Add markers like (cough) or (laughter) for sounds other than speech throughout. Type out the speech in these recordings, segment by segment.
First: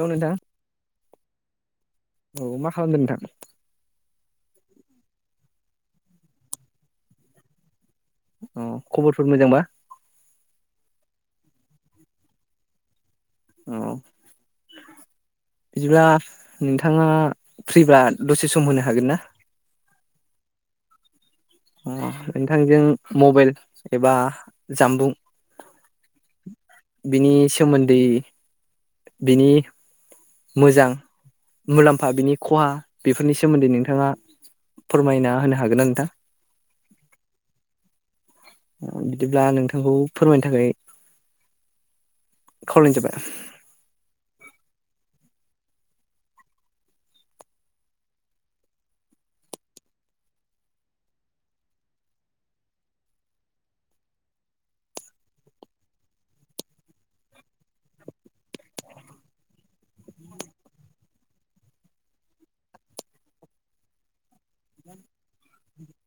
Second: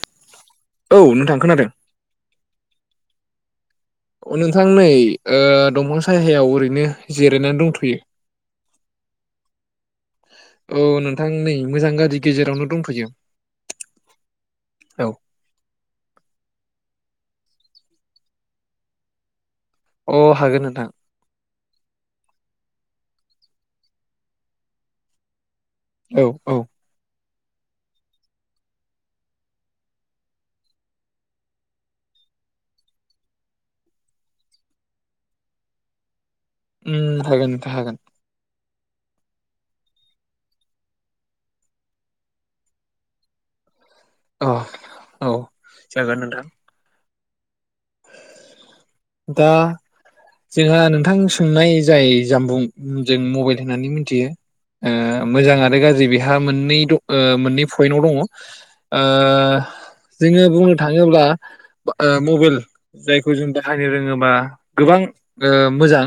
औ नोंथां। औ नोंथां खोनादों औ मा खालामदों नोंथां? अ नोंथां नै ओ दंफां सायहायाव ओरैनो जिरायना दंथ'यो। अ खबरफोर मोजांबा? नोंथं नै मोजां गारजि गेजेरावनो दंथ'यो। औ औ बिदिब्ला नोंथाङा फ्रिब्ला दसे सम होनो हागोन ना? अ हागोन नोंथां। अ नोंथांजों मबाइल एबा जानबुं औ औ। सोमोन्दै बिनि मोजां मुलाम्फा बिनि खहा बेफोरनि सोमोन्दै नोंथाङा फोरमायना होनो हागोन ना नोंथां? उम हागोन नोंथां हागोन ओ बिदिब्ला नोंथांखौ फोरमायनो थाखाय खावलायनाय जाबाय। अ औ जागोन नोंथां। दा जोंहा नोंथां सोंनाय जाय जानबुं जों मबाइल होननानै मोनथियो। ओ मोजां आरो गाज्रि बेहा मोननै ओ मोननै पइन्टाव दङ ओ जोङो बुंनो थाङोब्ला ओ मबाइल जायखौ जों बाहायनो रोङोबा गोबां ओ मोजां।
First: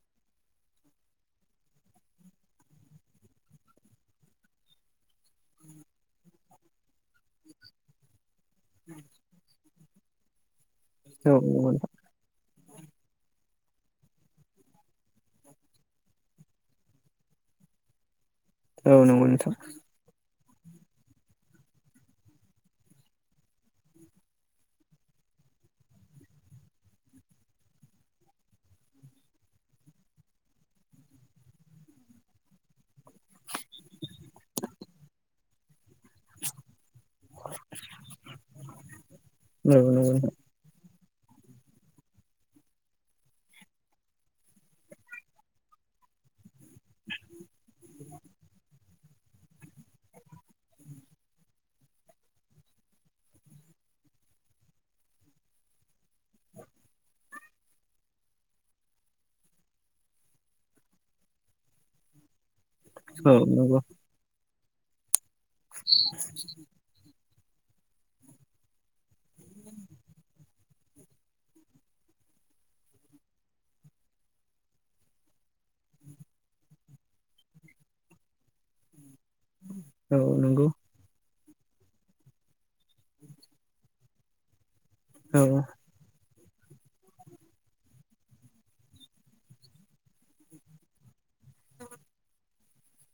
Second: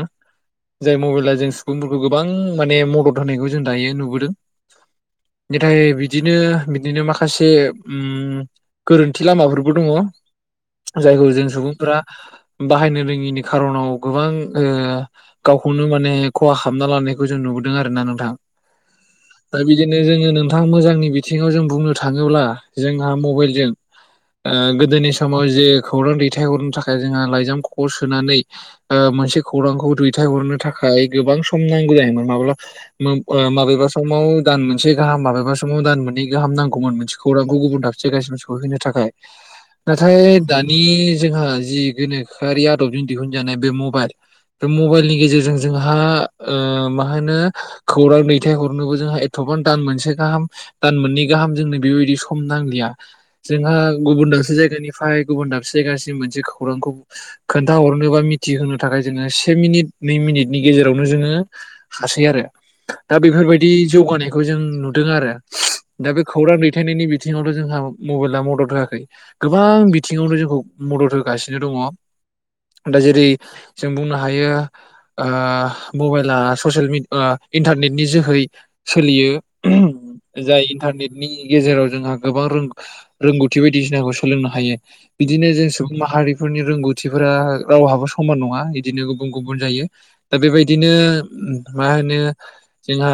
जाय मबाइला जों सुबुंफोरखौ गोबां माने मदद होनायखौ जों दायो नुबोदों। (inaudible) नाथाय बिदिनो बिदिनो माखासे ओम गोरोन्थि लामाफोरबो दङ। जायखौ जों सुबुंफोरा बाहायनो रोङिनि खार'नाव गोबां ओ गावखौनो माने खहा खामना लानायखौ जों नुबोदों आरो ना नोंथां। औ नंगौ नोंथां दा बिदिनो जोङो दा मोजांनि बिथिङाव जों बुंनो थाङोब्ला जोंहा मबाइलजों ओ गोदोनि समाव जे खौरां दैथायहरनो थाखाय जोंहा लाइजाम ख'आव सोनानै ओ मोनसे खौरांखौ दैथायहरनो थाखाय गोबां सम नांगौ जायोमोन माब्ला माबेबा समाव दान मोनसे गाहाम माबेबा समाव दान मोननै गाहाम नांगौमोन मोनसे खौरांखौ गुबुन दाबसे सहैहोनो थाखाय होनो था खाय औ नंगौ नाथाय दानि जोंहा जि गोनोखोआरि आदबजों दिहुनजानाय बे मबाइल बे मबाइलनि गेजेरजों जोंहा ओ मा होनो खौरां दैथायहरनोबो जोंहा एथ बां दान मोनसे गाहाम दान मोननै गाहाम जोंनो बेबायदि सम नांलिया जोंहा गुबुन दा बसे जायगानिफ्राय गुबुन दाबसे जायगासिम मोनसे खौरांखौ खोन्थाहरनोबा मि थि होनो थाखाय जोङो से मिनिट नै मिनिटनि गेजेरावनो जोङो हासै आरो। दा बेफोरबायदि नोंथां जौगानायखौ जों नुदों आरो। दा बे खौरां दैथायनायनि बिथिङावथ' जोंहा मबाइला मदद होआखै गोबां बिथिङावनो जोंखौ मदद होगासिनो दङ। दा जेरै जों बुंनो हायो ओ मबाइला स'सियेल मि इन्टारनेटनि जोहै सोलियो औ नंगौ नोंथां औ जाय नंगौ औ इन्टारनेट नि गेजेराव जोंहा गोबां रों-रोंगौथि बायदिसिनाखौ सोलोंनो हायो। नंगौ बिदिनो जों औ सुबुं माहारिफोरनि रोंगौथिफोरा रावहाबो स मान नङा बिदिनो गुबुन गुबुन जायो दा बेबायदिनो मा होनो जोंहा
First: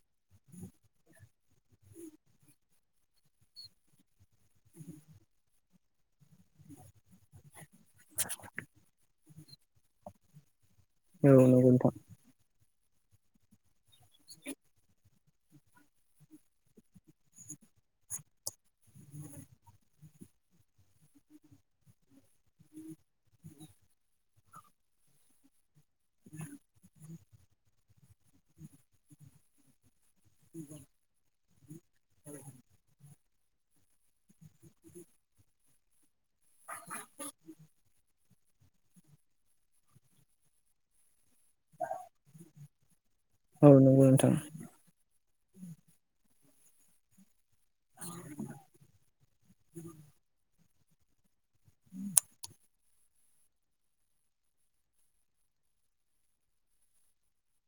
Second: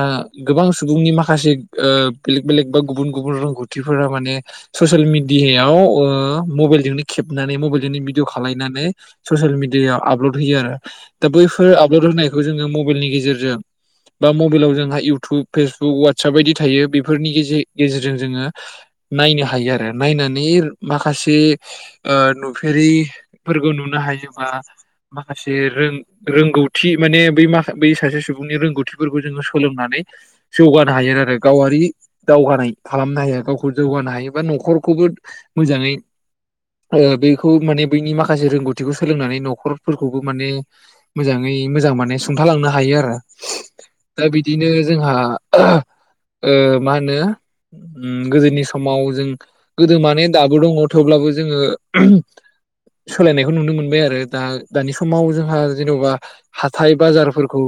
गोबां सुबुंनि माखासे ओ बेलेग बेलेग बा गुबुन गुबुन रोंगौथिफोरा माने स'सियेल मिडियायाव ओ मबाइलजोंनो खेबनानै मबाइलजोंनो भिदिअ खालायनानै स'सियेल मिडियायाव आपलड होयो आरो दा औ नंगौ बैफोर नोंथां आपलड होनायखौ जोङो मबाइलनि गेजेरजों बा मबाइलाव जोंहा इउटुब फेसबुक वाटसाप बायदि थायो बेफोरनि गेजे- गेजेरजों जोङो नायनो हायो आरो नायनानै माखासे ओ नुफेरिफोरखौ नुना हायोबा। माखासे रों रोंगौथि माने बै माख बै सासे सुबुंनि रोंगौथिफोरखौ जोङो सोलोंनानै। जौगानो हायो आरो गावारि दावगानाय खालामनो हायो गावखौ जौगानो हायो बा न'खरखौबो। जोबोद मोजाङै ओ बेखौ माने बैनि माखासे रोंगौथिखौ सोलोंनानै न'खर। फोरखौबो माने मोजाङै मोजां माने सुंथालांनो हायो आरो। औ नंगौ दा नोंथां बिदिनो जोंहा ओ मा होनो। उ गोदोनि समाव जों गोदो माने दाबो दङ थेवब्लाबो जोङो। सोलायनायखौ नुनो मोनबाय आरो दा। दानि समाव जोंहा जेन'बा हाथाय बाजारफोरखौ।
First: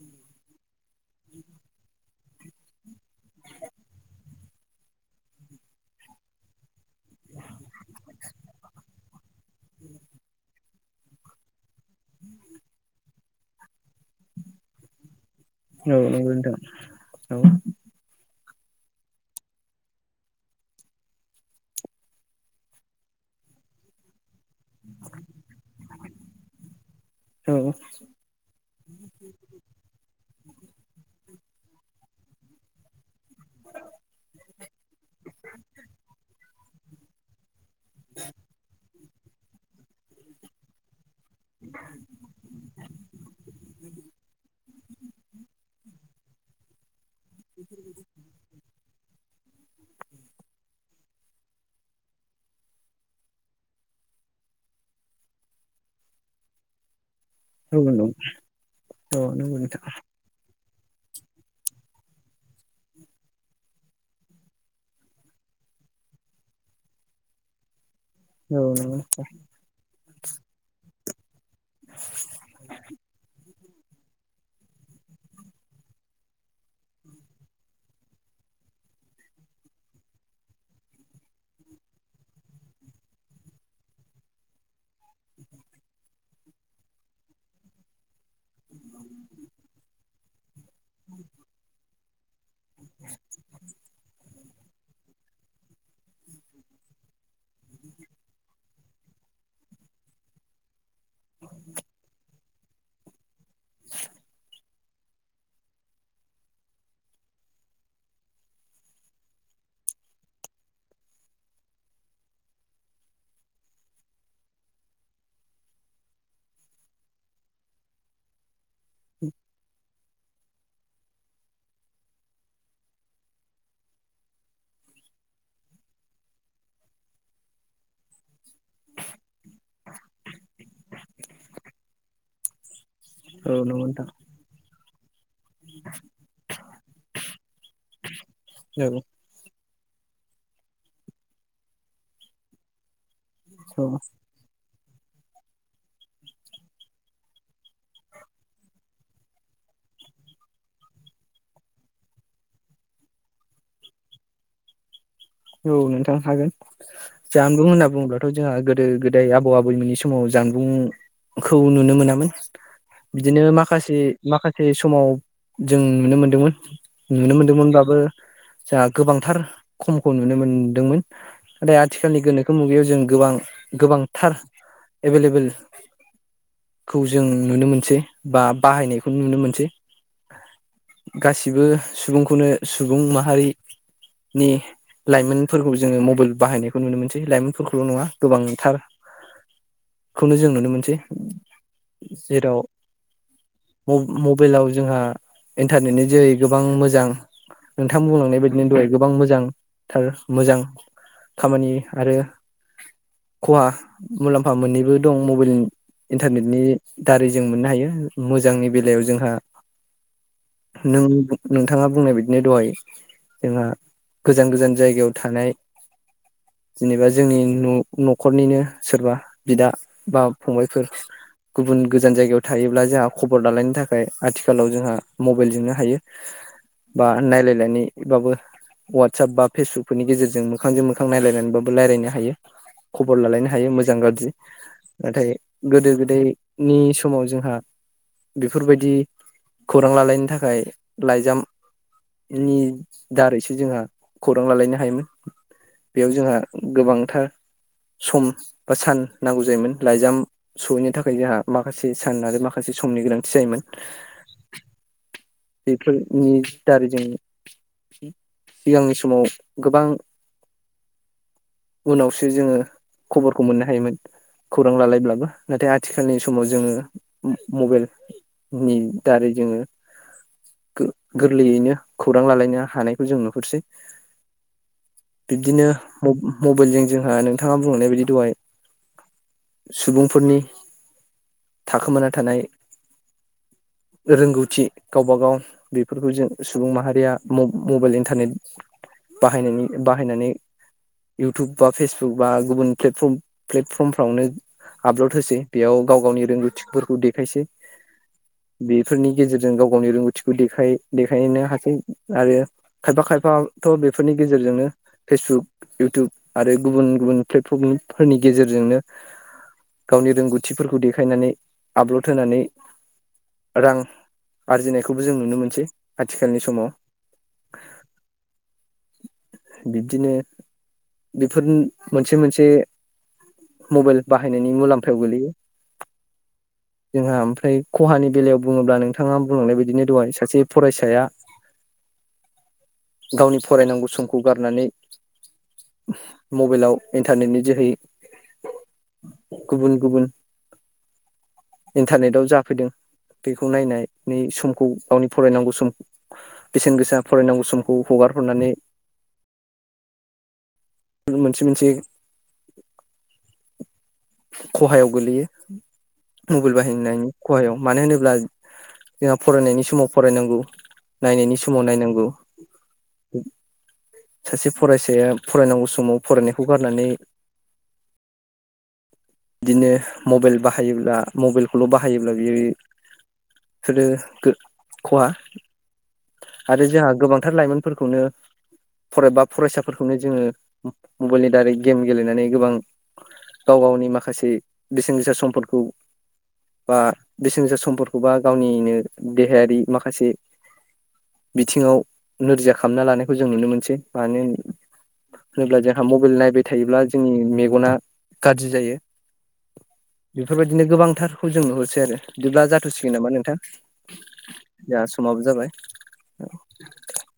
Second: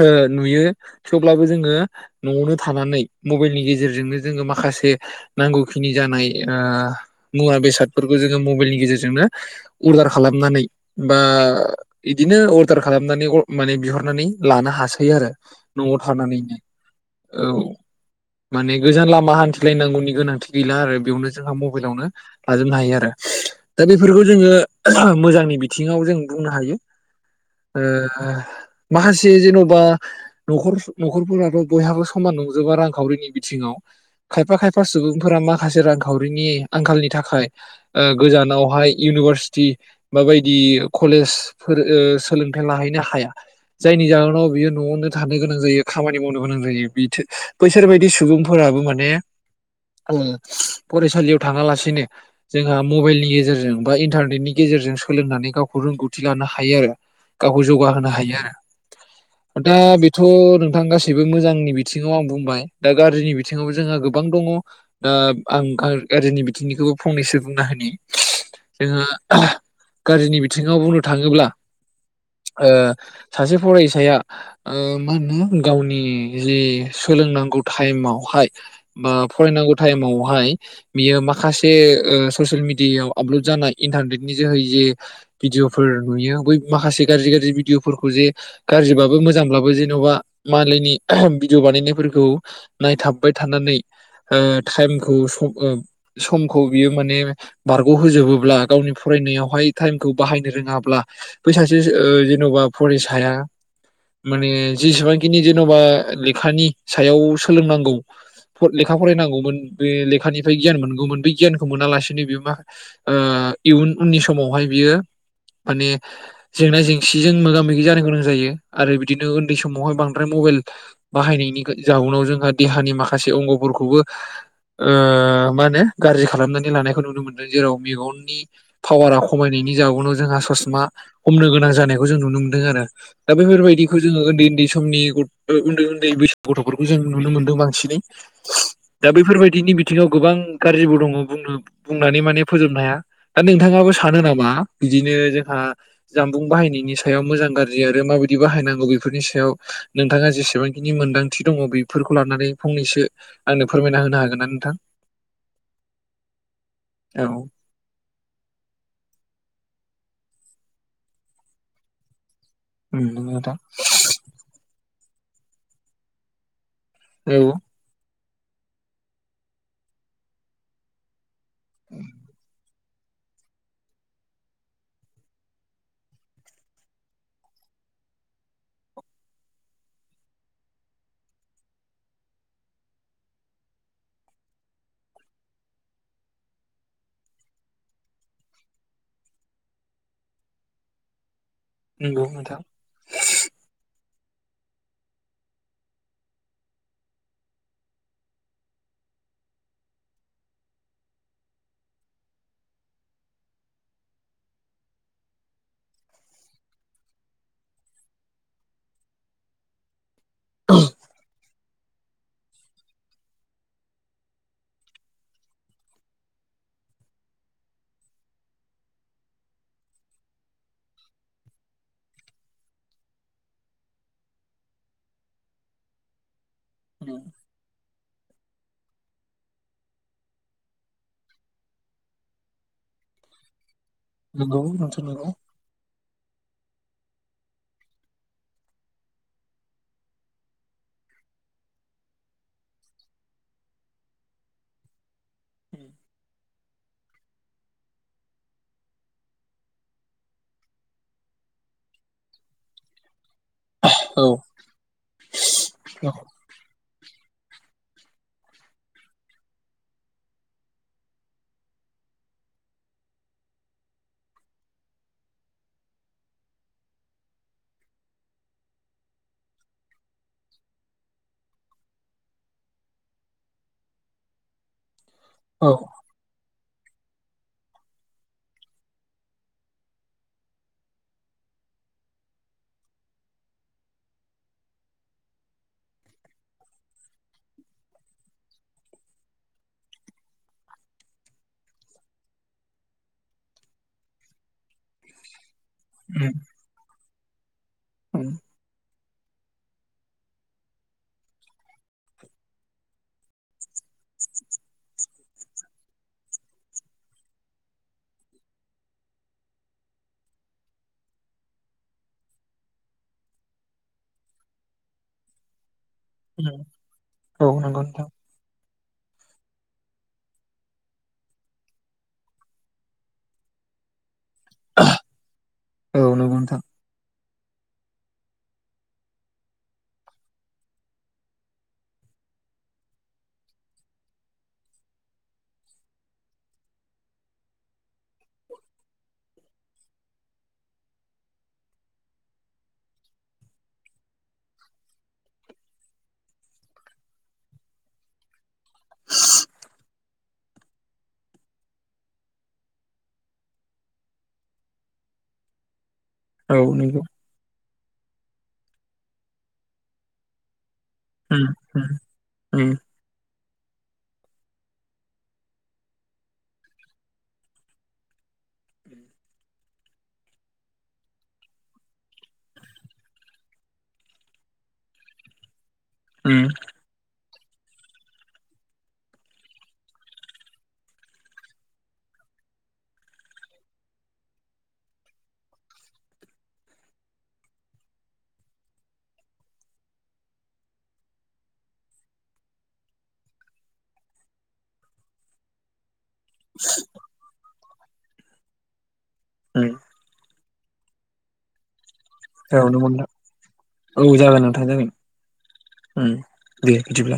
ओ नुयो थेवब्लाबो जोङो न'आवनो थानानै मबाइलनि गेजेरजोंनो जोङो। माखासे नांगौखिनि जानाय ओ मुवा बेसादफोरखौ जोङो मबाइलनि गेजेरजोंनो। उर्दार खालामनानै। बा बिदिनो अर्दार खालामनानै अ माने बिहरनानै लानो हासै आरो। न'आव औ नंगौ थानानैनो नोंथां औ। माने गोजान लामा हान्थिलायनांगौनि गोनांथि गैला आरो बेयावनो जोंहा मबाइलावनो लाजोबनो हायो आरो। दा बेफोरखौ जोङो मोजांनि बि थिङाव जों बुंनो हायो औ औ ओ माखासे जेन'बा न'खर न'खरफोराथ' बयहाबो समान नंजोबा रांखावरिनि बिथिङाव। खायफा खायफा सुबुंफोरा माखासे रांखावरिनि आंखालनि थाखाय ओ गोजानावहाय इउनिभारसिटि बा बाय दि कलेजफोर ओ सोलोंथाइ लाहैनो हाया। जायनि जाहोनाव बियो न'आवनो थानो गोनां जायो खामानि मावनो गोनां जायो बिथि बैसोर बायदि सुबुंफोरा आबो माने। उम फरायसालियाव थाङालासिनो जोंहा मबाइलनि गेजेरजों बा इन्टारनेटनि गेजेरजों सोलोंनानै गावखौ रोंगौथि लानो हायो आरो। गावखौ औ नंगौ जौगाहोनो हायो आरो औ नंगौ दा नोंथां बेथ' नों नोंथां गासैबो मोजांनि बिथिङाव आं बुंबाय दा गाज्रिनि बिथिङावबो जोंहा गोबां दङ दा आं गा गारजिनि बिथिंनिखौबो फंनैसो बुंना होनि। औ नंगौ नोंथां। गारजिनि बिथिङाव बुंनो थाङोब्ला ओ सासे फरायसाया ओ मा होनो गावनि जि सु सोलोंनांगौ टाइमावहाय बा फरायनांगौ टाइमावहाय बियो माखासे ओ ससियेल मिडियायाव आपलड जानाय इन्टारनेटनि जोहै जे भिदिअफोर नुयो बै माखासे गाज्रि गाज्रि भिदिअफोरखौ जे गाज्रिब्लाबो मोजांब्लाबो जेन' बा मालायनि भिडिअ बानायनायफोरखौ नायथाबबाय थानानै ओ टाइमखौ सम ओ समखौ बियो माने बारग' होजोबोब्ला गावनि फराय नायावहाय टाइमखौ बाहायनो रोङाब्ला बैसासे ओ जेन'बा फरायसाया माने जेसेबांखिनि जेन'बा लेखानि सायाव सोलोंनांगौ लेखा फरायनांगौमोन बे लेखानिफ्राय गियान मोनगौमोन। बे गियानखौ मोनालासिनो बे मा ओ ओ इउन उननि समावहाय बियो माने जेंना जेंसिजों मोगा मोगि जानो गोनां जायो। आरो बिदिनो उन्दै समावहाय बांद्राय मबाइल बाहायनायनि गो जाउनाव जोंहा देहानि माखासे अंगफोरखौबो ओ मा होनो गाज्रि खालामनानै लानायखौ नुनो मोनदों। जेराव मेगननि पावारा ख खमायनायनि जाउनाव जोंहा ससमा हमनो गोनां जानायखौ जों नुनो मोनदों आरो। दा औ नंगौ बेफोरबायदिखौ नोंथां जोङो उन्दै उन्दै समनि गथ उन्दै उन्दै बैसो गथ' फोरखौ जों नुनो मोनदों बांसिनै औ दा बैफोरबायदिनि बिथिङाव गोबां गाज्रिबो दङ बुंनो बुंनानै माने फोजोबनो हाया। दा औ नोंथाङाबो सानो नामा बिदिनो जोंहा जामबुं बाहायनायनि सायाव मोजां गाज्रि आरो माबायदि बाहायनांगौ बेफोरनि सायाव नोंथाङा जेसेबांखिनि मोन्दांथि दङ बेफोरखौ लानानै फंनैसो आंनो फोरमायना होनो हागोन ना नोंथां? औ नोंथां हागोन औ जामबुं होनना बुंङोब्लाथ' जोंहा गोद गोदो गोदाय आबौ आबैमोननि समाव जानबुंखौ नुनो मोनामोन। उम नंगौ बिदिनो नोंथां माखासे माखासे समाव जों नुनो मोनदोंमोन औ नुनो मोन्दोंमोनब्लाबो जोंहा गोबांथार खमखौ नुनो मोनदोंमोन। नाथाय आथिखालनि गोनोखो मुगायाव जों गोबां गोबांथार एभेलेबेल खौ जों नुनो मोनसै बा बाहायनायखौ नुनो मोनसै। गासिबो सुबुंखौनो सुबुं माहारिनि लाइमोनफोरखौ जोङो मबाइल बाहायनायखौ नुनो मोनसै। लाइमोनफोरखौल नङा गोबांथार खौनो जों नुनो मोनसै नंगौ जेराव नोंथां मबाइलाव जोंहा इन्टारनेटनि जोहै गोबां मोजां नोंथां बुंलांनाय बायदिनो दहाय गोबां मोजां थार मोजां खामानि आरो खहा मुलाम्फा मोननैबो दं मबाइल इन्टारनेटनि दारै जों मोननो हायो। मोजांनि बेलायाव जोंहा नों नोंथाङा बुंनाय बदिनो दहाय जोंहा गोजान गोजान जायगायाव थानाय जेनेबा जोंनि न गुबुन गोजान जायगायाव थायोब्ला जोंहा खबर लालायनो थाखाय आथिखालाव जोंहा मबाइलजोंनो हायो बा उम नायलायलायनायबाबो। वाटसाप बा फेसबुकफोरनि गेजेरजों मोखांजों मोखां नायलायनानैबाबो रायलायनो हायो। खबर लालायनो हायो मोजां गाज्रि नंगौ नोंथां नाथाय नंगौ गोदो गोदाय नि समाव जोंहा बेफोरबायदि खौरां लालायनो थाखाय लाइजाम नि दारैसो जोंहा खौरां लालायनो हायोमोन बेयाव जोंहा गोबांथार सम सान नांगौ जायोमोन लाइजाम सहैनो थाखाय जोंहा माखासे सान आरो माखासे समनि गोनांथि जायोमोन। औ औ बेफोरनि दारै जों सिगांनि समाव गोबां उनावसो जोंङो खबरखौ मोननो हायोमोन। खौरां लालायब्लाबो नाथाय आथिखालनि समाव जोंङो मबाइल नि दारै जोंङो गोरलैयैनो खौरां लालायनो हानायखौ जों नुहरसै। बिब्दिनो औ मबाइलजों जोंहा नोंथाङा बुंहरनाय बायदि दहाय सुबुंफोरनि थाखोमाना थानाय रोंगौथि गावबा गाव बेफोरखौ जों सुबुं माहारिया मबाइल इन्टारनेट बाहायनायनि बाहायनानै इउटुब बा फेसबुक बा गुबुन प्लेटफर्म प्लेटफर्मफ्रावनो आपलड होसै बेयाव गाव गावनि उम रोंगौथिफोरखौ देखायसै उम बेफोरनि गेजेरजों जों गाव गावनि रोंगौथिखौ देखायनो हासै आरो खायफा खायफाथ बेफोरनि गेजेरजों जोनो फेसबुक इउटुब आरो गुबुन गुबुन प्लेटफर्मफोरनि गेजेरजोंनो गावनि रोंगौथिफोरखौ देखायनानै आपलड होनानै रां आरजिनायखौबो जों नुनो मोनसै आथिखालनि उम समाव औ नंगौ नोंथां बिब्दिनो बेफोर मोनसे मोनसे मबाइल बाहायनायनि मुलाम्फायाव गोलैयो। औ नोंगौ नोंथां। ओ ओमफ्राय खहानि बेलायाव बुङोब्ला नों नोंथाङा बुंलांनाय बायदिनो दहाय सासे फरायसाया गावनि फरायनांगौ समखौ गारनानै मबाइलाव इन्टारनेटनि जोहै गुबुन - गुबुन इन्टारनेटाव जाफैदों बेखौ नायनाय नै समखौ गावनि फरायनांगौ सम बेसेन गोसा फरायनांगौ समखौ हगार हरनानै मोनसे -मोनसे खहायाव गोलैयो। मबाइल औ नंगौ बाहायनायनि खहायाव मानो होनोब्ला जोंहा फरायनायनि समाव फरायनांगौ नायनायनि उम समाव उम नायनांगौ। उम सासे फरायसाया फरायनांगौ समाव फरायनायखौ गारनानै (inaudible) बिदिनो मबाइल बाहायोब्ला मबाइलखौल' बाहायोब्ला बियो फोरो खहा उम आरो जोंहा गोबां फोथार लाइमोन फोरखौनो फराय बा फरायसाफोरखौनो जोङो मबाइलनि दारै गेम गेलेनानै गोबां गाव गावनि माखासे बेसेन गोसा सम्फोरखौ बा बेसेन गोसा समफोरखौबा गावनिनो देहायारि माखासे बिथिङाव नोरजिया खालामना लानायखौ जों नुनो मोनसै मानो होनोब्ला जोंहा मबाइल नायबाय थायोब्ला जोंनि मेगना गाज्रि जायो। अम। बेफोर बायदिनो गोबांथारखौ जों नुहरसै आरो बिदिब्ला औ जाथ'सि नंगौ सिगोन नामा नोंथां औ जागोन नोंथां जोंहा जागोन समाबो जाबाय। उम दे बिदिब्ला